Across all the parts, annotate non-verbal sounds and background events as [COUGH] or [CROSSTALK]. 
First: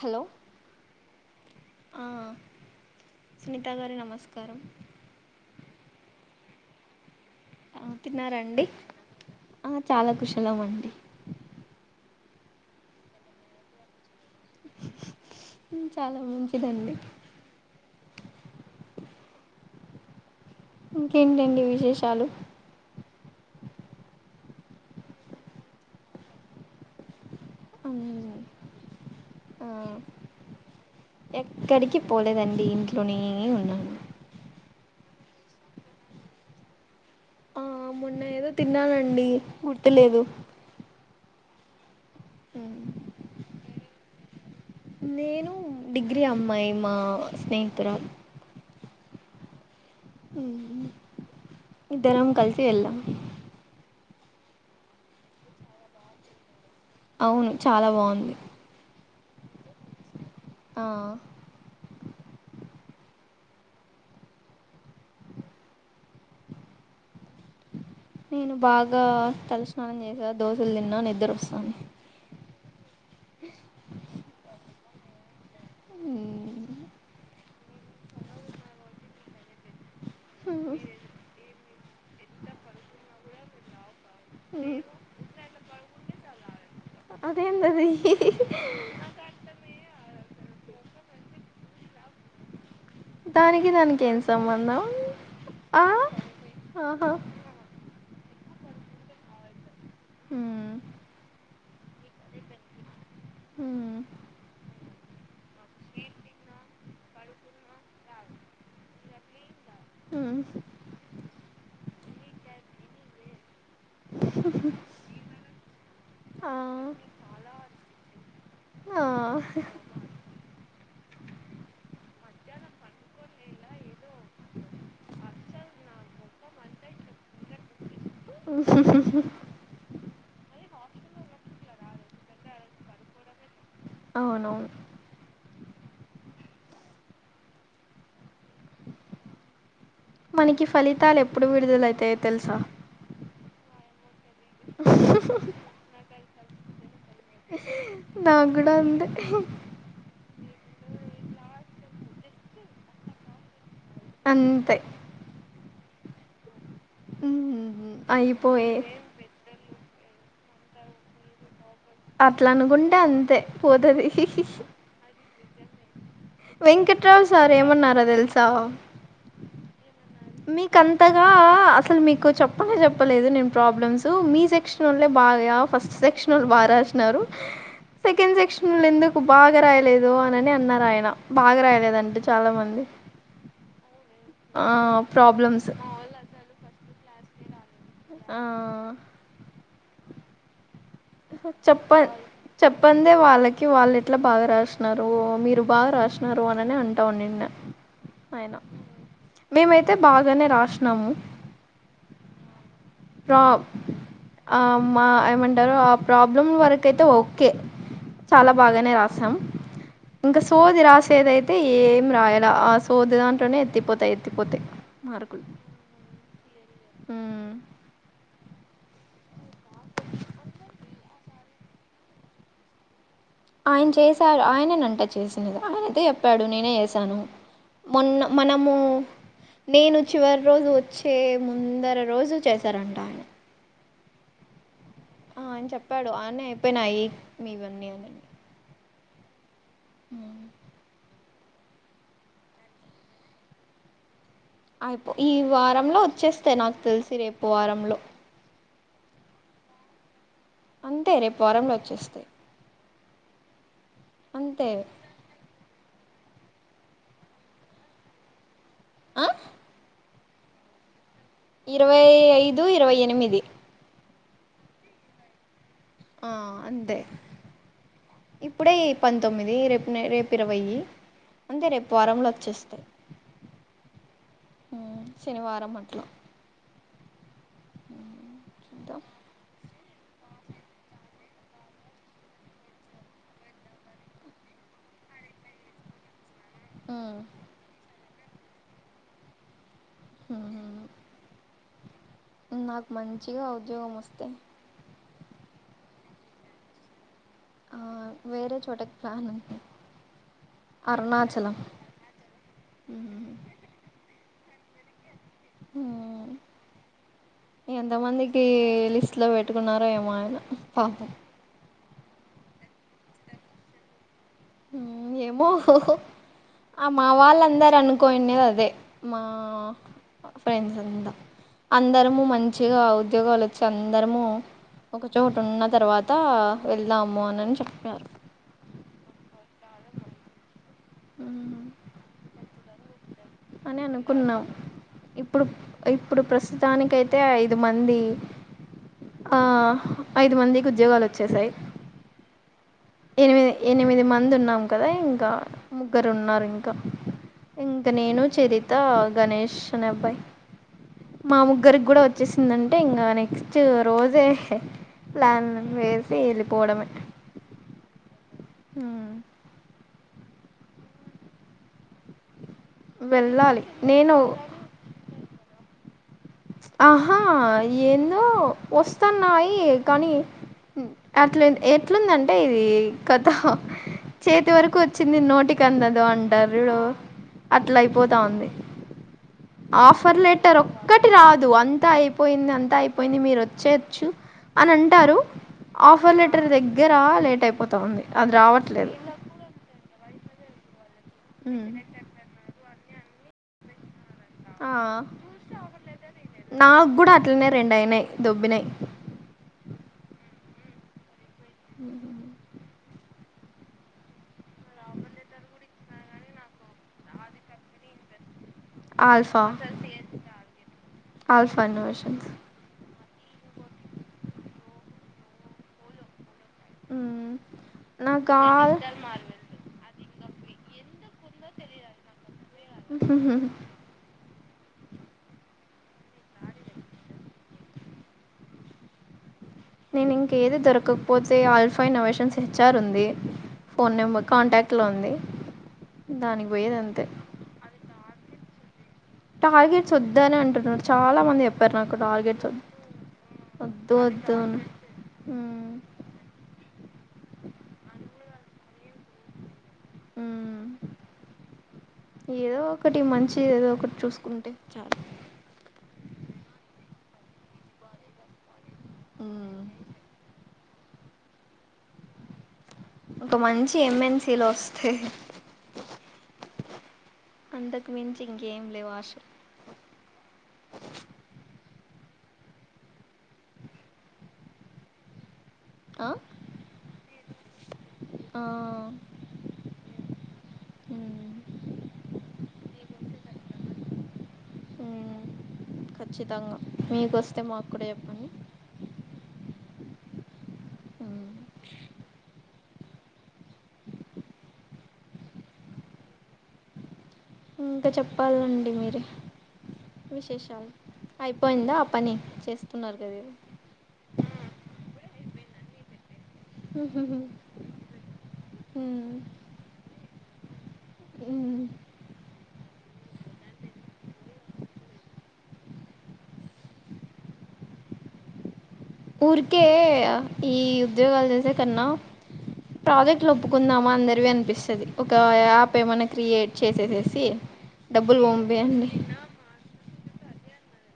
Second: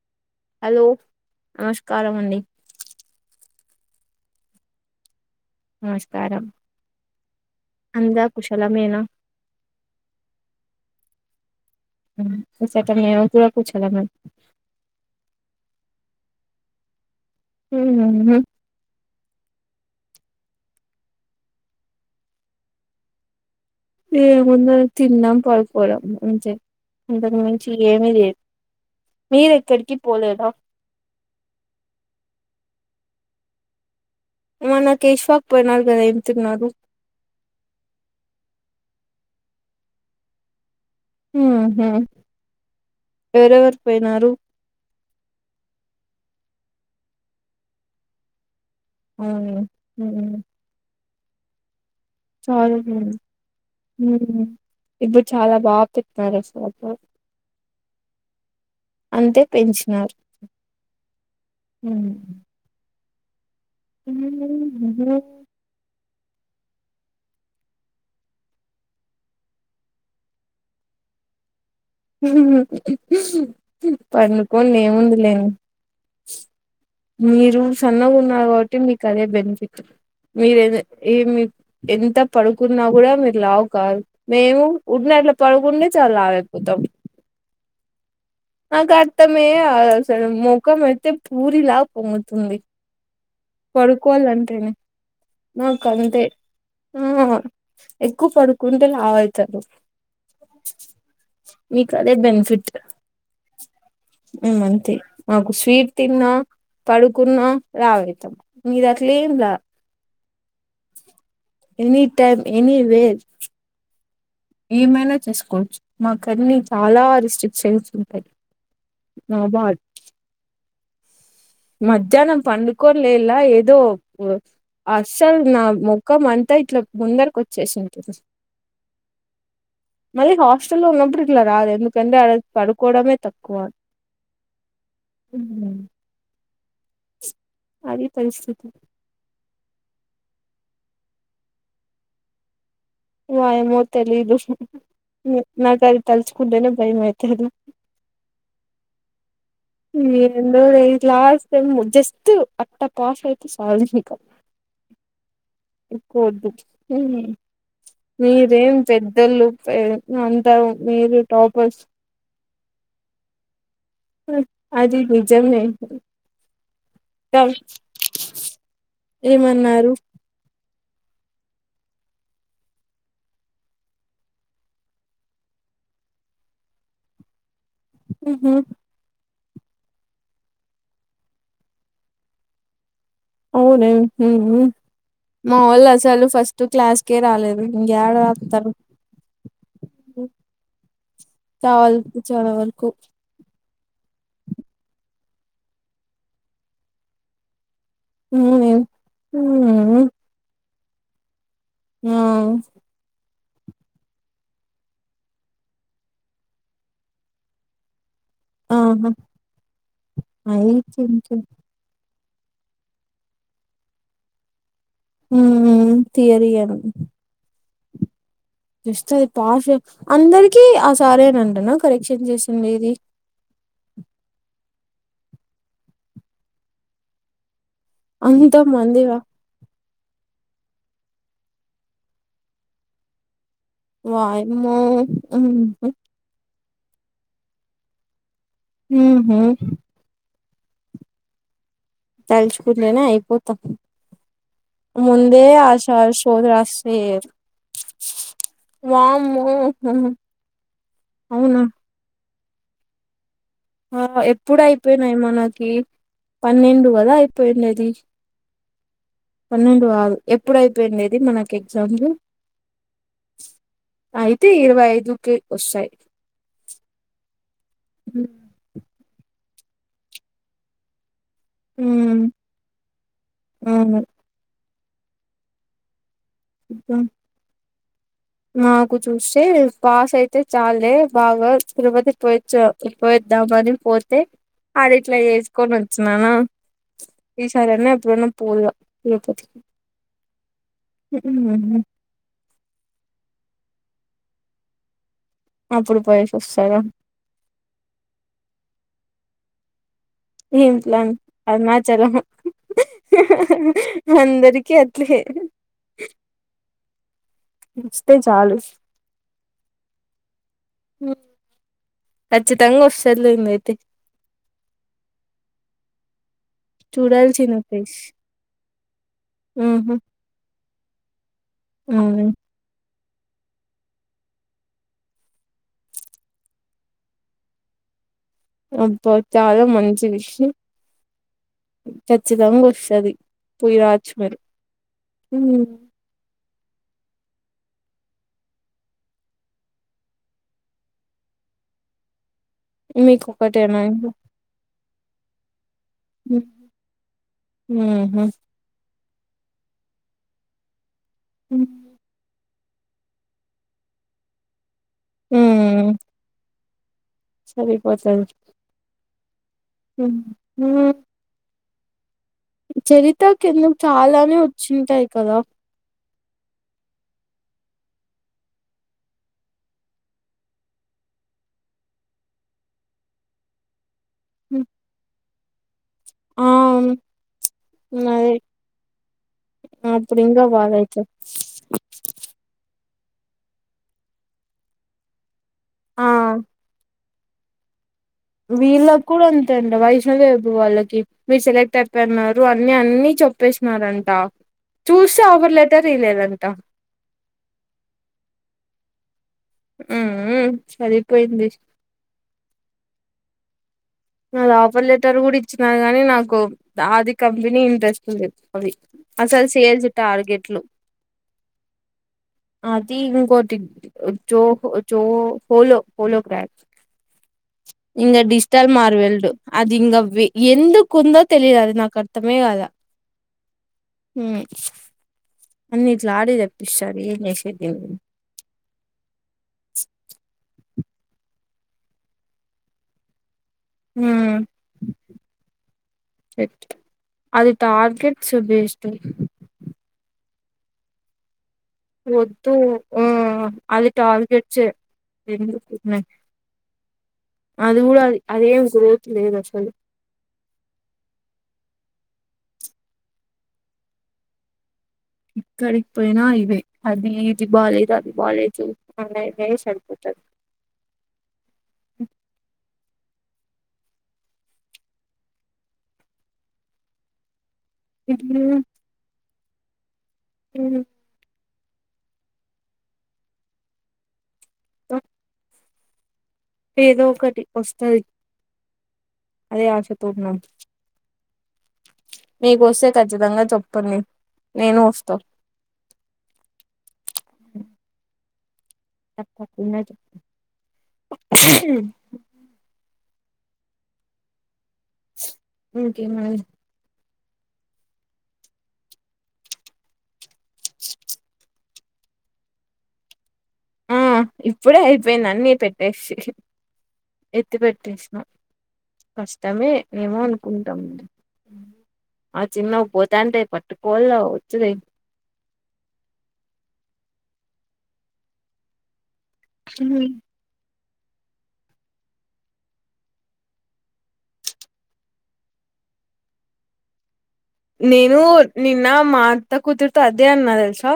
Hello hello నమస్కారమండి కట్టగారి నమస్కారం నమస్కారం ఆ అంతా తిన్నార అండి కుశలమేనా ఆ చాలా కుషలం అండి ఆ ఇచ్చట నేను కూడ కుశలమే చాలా మంచిదండి ఉహు ఇంకేంటండి విశేషాలు ఏందు తిన్నాం పడుకోడం అంతే ఏమి లేదు మీరు ఆ ఎక్కడికి పోలేదా ఎక్కడికి పోలేదండి ఇంట్లోనే ఉన్నాను మన కేశవాక్ పోయినారు గదా ఎం తిన్నారు నే ఏదో తిన్నానండి గుర్తులేదు ఉహు ఎరెవరు పోయినారు నేను డిగ్రీ అమ్మాయి మా స్నేహితురా ఊ ఉ ఇద్దరం కలిసి చాలా వెళ్ళాం బాగుంది. ఇప్పుడు చాలా బాగా పెట్టినారు అసలు అవును చాలా బాగుంది అంతే పెంచినారు ఆ ఉ ఉహు నేను బాగా తలస్నానం చేసా దోశలు తిన్నా నిద్దరోస్తాంది పన్నుకోని ఏముందిలేన్ మీరు సన్నగా ఉన్నారు కాబట్టి మీకు అదే బెనిఫిట్ మీర ఏ ఎమీ ఎంత పడుకున్నా కూడా మీరు లావు కారు మేము ఉడ్కనే అట్లా పడుకుంటే చాలు లావాయిపోతాం అదేందది నాకు అర్తమే అవ్వదు అసలు మొఖం అయితే పూరి లా పొంగుతుంది దానికి దానికి ఏం సంబంధం మా ఆ కంతే ఆ ఆహా ఎక్కువ పడుకుంటే లావ్ అయితారు హ్మ్ మీకు అదే బెనిఫిట్ హ్మ్ మంతె మాకు స్వీట్ తిన్నా పడుకున్న లావైతం మీది అట్లే ఏం ల హ్మ్ ఎని టైమ్ ఎని వేర్ ఏమైనా చేసుకోవచ్చు మా ఆ కన్ని చాలా రిస్ట్రిక్షయన్స్ ఉంటాయి ఆ నోబట్ మధ్యానం పడుకోంలేల్లా ఏదో అస్సలు నా మొఖం అంతా ఇట్లా ముందరకి వచ్చేసుంటుం [INAUDIBLE] మళ్ళీ హాస్టల్ లో ఉన్నప్పుడు ఇట్లా రాదు ఎందుకంటే పడుకోవడమే తక్కువ అవును అది పరిస్థి మనకి ఫలితాలు ఎప్పుడు విడుదలైతాయో తెల్సా వ ఏమో తెలీదు నా కది తలుచుకుంటేనే భయం అయ్ నాగుడా అంతె ఏందో లే లాస్ట్ టైమ్ జస్ట్ అట్టా పాస్ అయ్ వాషిక అంతే ఎక్కువద్దు అయిపోయే మీరేం పెద్దలు పె అంతా మీరు టాపర్స్ అట్లా అనుకుంటే అంతే పోతది అది నిజమే వెంకట్రావు సార్ ఏమన్నారో తెల్సా ఏమన్నారు మీక అంతగా అసలు మీకు చెప్పలే చెప్పలేదు నేను ప్రాబ్లమ్స్ మీ సెక్షన్ వల్లే బాగా రాయ ఫస్ట్ సెక్షనల్ బారాసినారు సెకండ్ ఉహు సెక్షన్లో ఎందుకు బాగా రాయలేదు అనిని అన్నారు ఆయన బాగా రాయలేదంటే చాలా మంది అవునే ఉ ఉ మా ప్రాబ్లమ్స్ వాళ్ళు అసలు ఫస్ట్ క్లాస్కే రాలేదు ఇంకా ఏడ రతారు చెప్ప చెప్పందే వాళ్లకి వాళ్ళు ఎట్లా బాగా రాస్తున్నారు మీరు బాగా రాస్తున్నారు అననే అంటావునిన్నా అయినా అవునే మేమైతే ఉహు బాగానే రాసినము ఆ రాబ్ ఆ మా ఏమంటారు ఆ ప్రాబ్లం వరకయితే ఓకే చాలా బాగానే ఆహా రాసాం ఇంకా అయి సోది రాసేదయితే ఏమి రాయాల ఆ సోద దాంట్లోనే ఎత్తిపోతాయి ఎత్తిపోతే ఉ తిథయరి అం ఆ వస్తుది పాస్ అందరికిీ ఆ సారేనంటనా కరెక్షన్ చేసి ఇది ఆయన చేశారు ఆయననంట చేసినది ఆయనయితే చెప్పాడు నేనే చేసాను మొన్న అంత మనము మందివా నేను చివరి రోజు వచ్చే ముందర రోజు చేశారంటా వయమ్మో ఆ అని చెప్పాడు ఆన్న అయిపోయినాయి మీ ఇవన్నీ అని ఉహు ఉమ్. తలుచుకులేనా అయిపోతాం అయిపో ఈ మందే అ వారంలో సారు సోది వచ్చేస్తాయి నాకు రాస్తే తెలిసి ఏయరు రేపు వారంలో వామ్మో ఉ అంతే రేపు వరంలో వచ్చేస్తాయి ఆ ఎప్పుడు అంతే అయిపోయినాయి మనకి పన్నెండు కదా అయిపోయింది అది ఆ పన్నెండు వదు ఎప్పుడయిపోయింది ఇరవై ఐదు ఇరవై ఎనిమిది అయితే ఇరవై ఐదుకి వస్తాయ్ ఆ అంతే ఇప్పుడే పంతొమ్మిది రేపు రేపు ఇరవై అంతే రేపు ఉమ్ వారంలో వచ్చేస్తాయ్ అవును ఉమ్ శనివారం ఆట్లా ఉ మాకు చూద్దాం చూస్తే పాస్ అయితే చాలే బాగా తిరుపతి పోచ్చ పోద్దామని పోతే అది ఇట్లా వేసుకొని వచ్చన్నాను ఈసారిన ఎప్పుడున్న పోదున తిరుపతికి ఉ నాకు మంచిగా ఉద్యోగాం మస్తే అప్పుడు పోయేసి వస్తార ఆ వేరే చోట చోటకి ప్లాను ఉంది ఏం ప్లాన్ అరుణాచలం అరుణాచలం అంతే రికి ఎట్ అ ఎంత వస్తే మందికి చాలు లిస్ట్ లో పెట్టుకున్నారో ఏమో ఆయన పాపం ఖచ్చితంగా వస్తదిలేండి అయితే ఏమో ఆ మా చూడాల్సిన వాళ్ళందర ప్లేస్ అనుకోనిండేది అదే మా ఉహు ఫ్రెండ్స్ దా అందరము అవును మంచిగా ఉద్యోగాలు వచ్చి అందరము ఒక చోట ఉన్న తర్వాత వెళ్దాము అనని చెప్పారు అబ్బా చాలా మంచి విషయం ఖచ్చితంగా వస్తది పోయి అని రావచ్చు మీరు అనుకున్నాం ఇప్పుడు ఇప్పుడు ప్రసి తానిక అయితే ఐదు మంది ఆ ఐదు మందికి ఉద్యోగాలు వచ్చేసాయి మీకు ఎనిమిది ఒకటేనా ఎనిమిది ఇంక మంది ఉన్నాం కదే ఇంకా ముగ్గురు ఉన్నారు ఇంకా ఇంక నేను ఉహు చరిత గణేష్ అనే అబ్బాయి మా ముగ్గురికి కూడా వచ్చేసి ఏందంటే ఇంకా నెక్స్ట్ రోజే ప్లాన్ వేసి వెళ్ళిపోవడమే సరిపోదు అసల్ హ చరిత వెళ్ళాలి కిందకు నేను చాలానే వచ్చింటాయి కదా ఆహా ఏందో వస్తన్నాయి కానీ అట్లు ఎట్లుందంటే ఇది కొత్త చేతి వరకు వచ్చింది నోటికి అందం ఆ అంటారు జూడు అట్లా అయిపోతా అదే ఉంది ఆఫర్ అప్పుడు ఇంకా లెటర్ బాధ అయితది ఒకటి రాదు అంత అయిపోయింది అంతా అయిపోయింది మీరు వచ్చేయచ్చు అని అంటారు ఆ ఆఫర్ లెటర్ దగ్గర లేట్ అయిపోతా ఉంది అది రావట్లేదు వీళ్ళకి కూడా అంతే అండి వైష్ణోదేవి వాళ్ళకి మీరు ఉమ్. సెలెక్ట్ అయిపోయిన్నారు అ మీ అన్ని చెప్పేసినారన్ ఆ, చూస్తే ఆఫర్ లెటర్ ఇలేదంట నాకు కూడా అట్లనే రెండు అయినాయి దొబ్బినాయి సరిపోయింది నా ఆపర్ లెటర్ కూడా ఇచ్చినారు కానీ నాకు ఆది కంపెనీ ఇంట్రెస్ట్ లేదు అవి ఆల్ఫా అసలు సేల్స్ టార్గెట్లు ఆల్ఫా ఇన్నోవేషన్స్ అ ఇంకోటి చో హోలో హలో పా నా కాల్ వెల్డు అది ఇంగ ఎందుకు ఉందో తెలిదు అది నాకు అర్థం కమే కాదా ఉ అన్ని ఇట్లా ఆడే తెప్పిస్తాడు ఏం చేసేది నేను ఇంక ఏది దొరకకపోతే ఆల్ఫాయిన్ అవషన్స్ హెచ్చర్ ఉంది ఫోన్ నెంబర్ ఉమ్ కాంటాక్ట్ లో ఉంది దానికి పోయేది అంతే సుభ ఎస్తె టార్గెట్స్ వద్దనే అంటున్నారు చాలా మంది ఎ వద్దు ఆ అది వద్దు వద్దు అని టార్గెట్సే అది హ్మ్, కూడా కూడా అది అదే గ్రోతు లేదసలు ఉ ఏదో ఒకటి మంచిగ ఏదో ఒకటి చూసుకుంటే చాలా ఇక్కడి పోయినా ఇది అది ఇది బాలేదు అది బాలేదు ఉన్నాయి ఇదే హ్మ్. సరిపోతది ఒక మంచి ఎంఎన్సీలో వస్తే అంతకు మించి ఇంకేం లేవ్ ఆషలు ఉ త ఆ ఏదో ఒకటి వస్తది ఆ, అదే ఆశ తో ఉన్నం ఉ మీకు వస్తే ఖచ్చితంగా చెప్పండి నేను హ్మ్. వస్తా ఖచ్చితంగా మీకొస్తే మాకూడా చెప్పండి తకు హ్మ్. చె ఇంకేమి ఇంకా చెప్పాలండి మీర విశేషాలు అయిపోయిందా పని చేస్తున్నారు కదా ఏదో ఆ ఇప్పుడే అయిపోయింది అన్ని పెట్టేసి ఏదో. ఎత్తి పెట్టేస్నా ఉమ్, కష్టమే ఏమో అన్ ఉమ్. ఆ చిన్న పోతాంటే పట్టుకోల్ల వచ్చుది ఊరికే ఈ ఉద్యోగాలు జెసే కన్నా ప్రాజెక్ట్లు ఒప్పుకుందామా అందరివి అనిపిస్తది ఒక యాప్ ఏమైనా క్రియేట్ చేసేసేసి నేను డబ్బులు నిన్న పంపియండి మా అత్త కూతురుతో అదే అన్నా తెల్సా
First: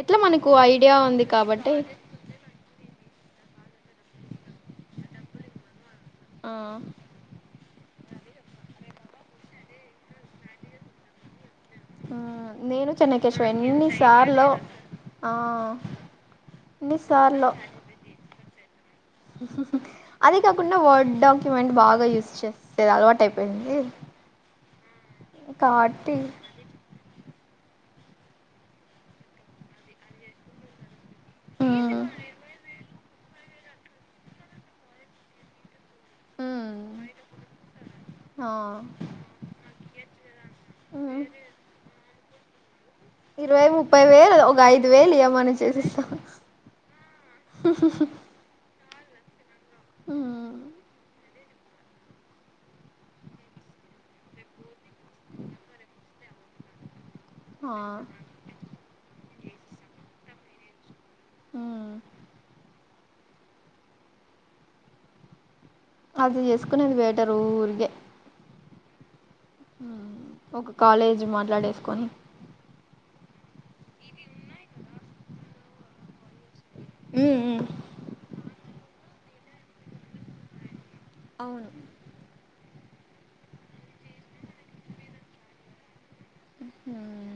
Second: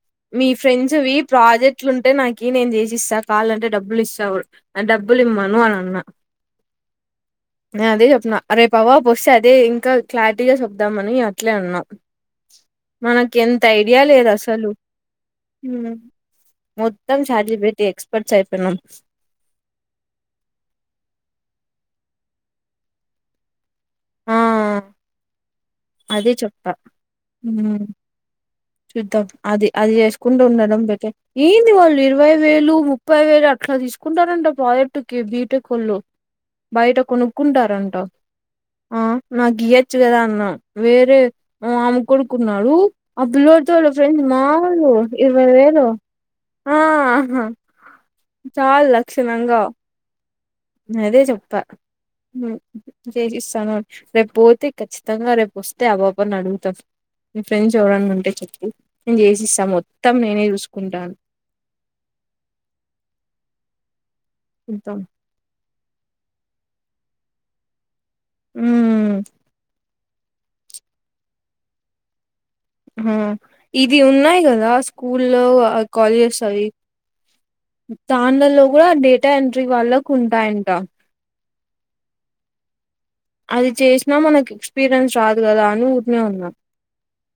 ఎట్లా మీ మనకు ఐడియా ఫ్రెండ్స్వి ఉంది కాబట్టి ప్రాజెక్ట్లు ఉంటే నాకు నేను చేసిస్తా కావాలంటే డబ్బులు ఇస్తావు డబ్బులు ఇమ్మను అని అన్నా ఆ, నేను అదే చెప్న్నా రేపు ఆ పాప వస్తే అదే ఇంకా క్లా గట్టిగా చూదామని అట్లే అన్నా ఆ, నేను మనకి చెన్నకేశవ ఎంత ఐడియా లేదు ఎన్నిసార్లు అసలు ఆ మొత్తం chat G P T experts అయిపోయినాం అదే కాకుండా వర్డ్ డాక్యుమెంట్ బాగా యూస్ చేసిది అలవాటయిపోయింది ఆ కాట్టి ఉ చూద్దం అది అది చేసుకుంట ఉండడం బెటర్ ఏంది ఉమ్, వాళ్ళు ఇరవై వేలు ముప్పై వేలు ఇలా తీసుకుంటారంట ప్రాజెట్టుకి బీ టెకొళ్ళు బయట ఉమ్, కొనుక్కుంటారంట ఆ, ఆ నాకు ఇయ్యొచ్చు కదా అన్న వేరే ఉమ్, మామ కొడుకున్నాడు ఆ ఇరవై పిల్లోడితో వాళ్ళ ముప్పై ఫ్రెండ్స్ వేలు ఒక ఐదు మాములు వేలు ఇరవై ఇయమను వేలు చేసిస్త చాల్ లక్షణంగా అదే చెప్ప చేసిస్తాను రేపు పోతే ఖచ్చితంగా రేపు వస్తే ఆ పాపని అడుగుతా మీ ఆ ఫ్రెండ్స్ ఎవరన్నా ఉంటే చెప్పు నేను చేసిస్తా మొత్తం నేనే చూసుకుంటా ఆ మొతం అది చేసుకునేది బెటరు ఊరికే ఊ ఒక కాలేజీ మాట్లాడేసుకొని ఆ ఇది ఉన్నాయి కదా స్కూల్లో కాలేజెస్ అవి ఉమ్ ఉమ్ దానిలలో కూడా డేటా ఎంట్రీ వాళ్ళకు ఉంటాయంట అవును అది చేసినా మనకు ఎక్స్పీరియన్స్ రాదు కదా అన్ని ఊరికినే ఉన్నా ఉమ్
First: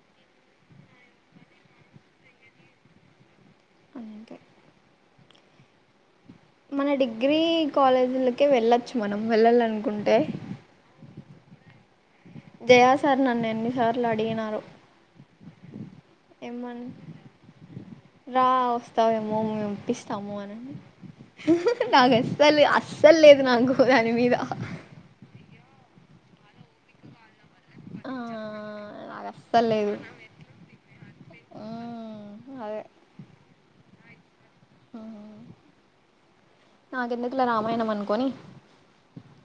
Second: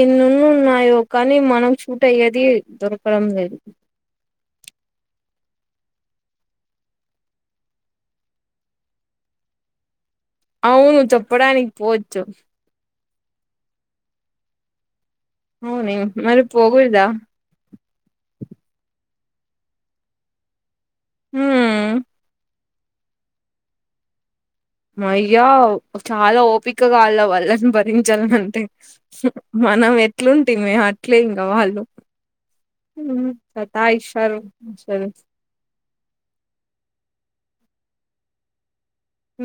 ఎన్నన్న ఉన్నాయో కానీ మనం షూట్ అయ్యేది దొరకడం లేదు అంతే మన డిగ్రీ కాలేజీలకే వెళ్ళొచ్చు మనం వెళ్లాలనుకుంటే అవును చప్పడానికి పోవచ్చు జయా సార్ నన్ను ఎన్ని సార్లు అడిగినారో అవునే మరి ఏమని పోకోడదా రా వస్తావేమో మేపిస్తాము అని హ్మ్ నాకూ అసల అస్సలు లేదు నాకు దాని మీద మయ్యా చాలా ఓపికగా వాళ్ళ వాళ్ళ ఆ భరించాల అంటే నాకు అస్సలు మనం లేదు ఎట్లుంటే మే అట్లే ఇంకా వాళ్ళు హ్మ్ అదే సత్తాయిచారు సా అట్లా రామాయణం అనుకోని ఉ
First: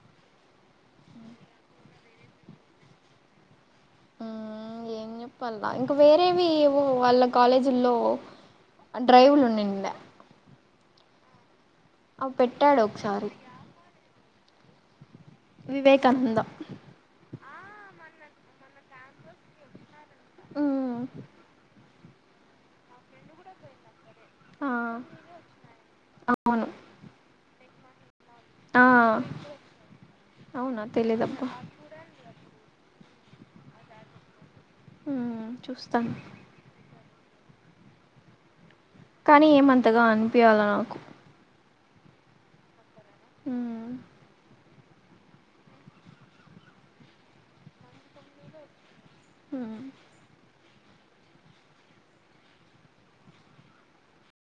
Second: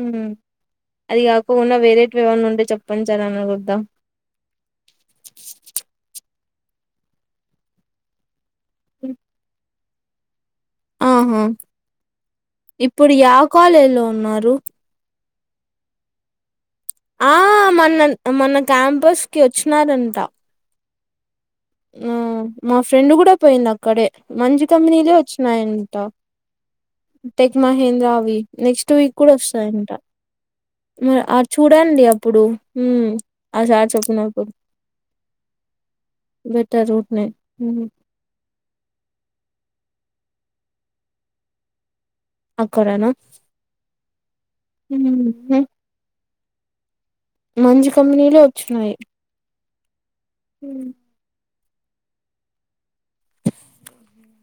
అది కాకుండా వేరే ఎవన్న ఉంటే చెప్పంచాల అన్నకుద్దా ఆ ఏం చెప్పలా ఇంకా వేరేవి వాళ్ళ కాలేజీల్లో డ్రైవూలు ఉన్నాయ్ నిన్న ఆహా అవి పెట్టాడు ఇప్పుడు ఒకసారి యా కాలేజీలో ఉన్నారు వివేకానంద ఆ మన మన క్యాంపస్ కి వచ్చినారంట అ ఆ మా ఫ్రెండ్ కూడా పోయింది అక్కడే మంచి ఆ కంపెనీలు వచ్చినాయంట అవును టెక్ మహేంద్ర అవి ఆ నెక్స్ట్ వీక్ కూడా వస్తాయంట అవునా తెలీదబ్బా చూడండి అప్పుడు అ సర్ చెప్పు నాకు ఉ చూస్తా బెటర్ ఉన్నాయి కానీ ఏమంతగా అనిపియాల నాకు అక్కడా ఉం ఉహు మంచి కంపెనీలు వచ్చినన్నాయి ఉం ఉం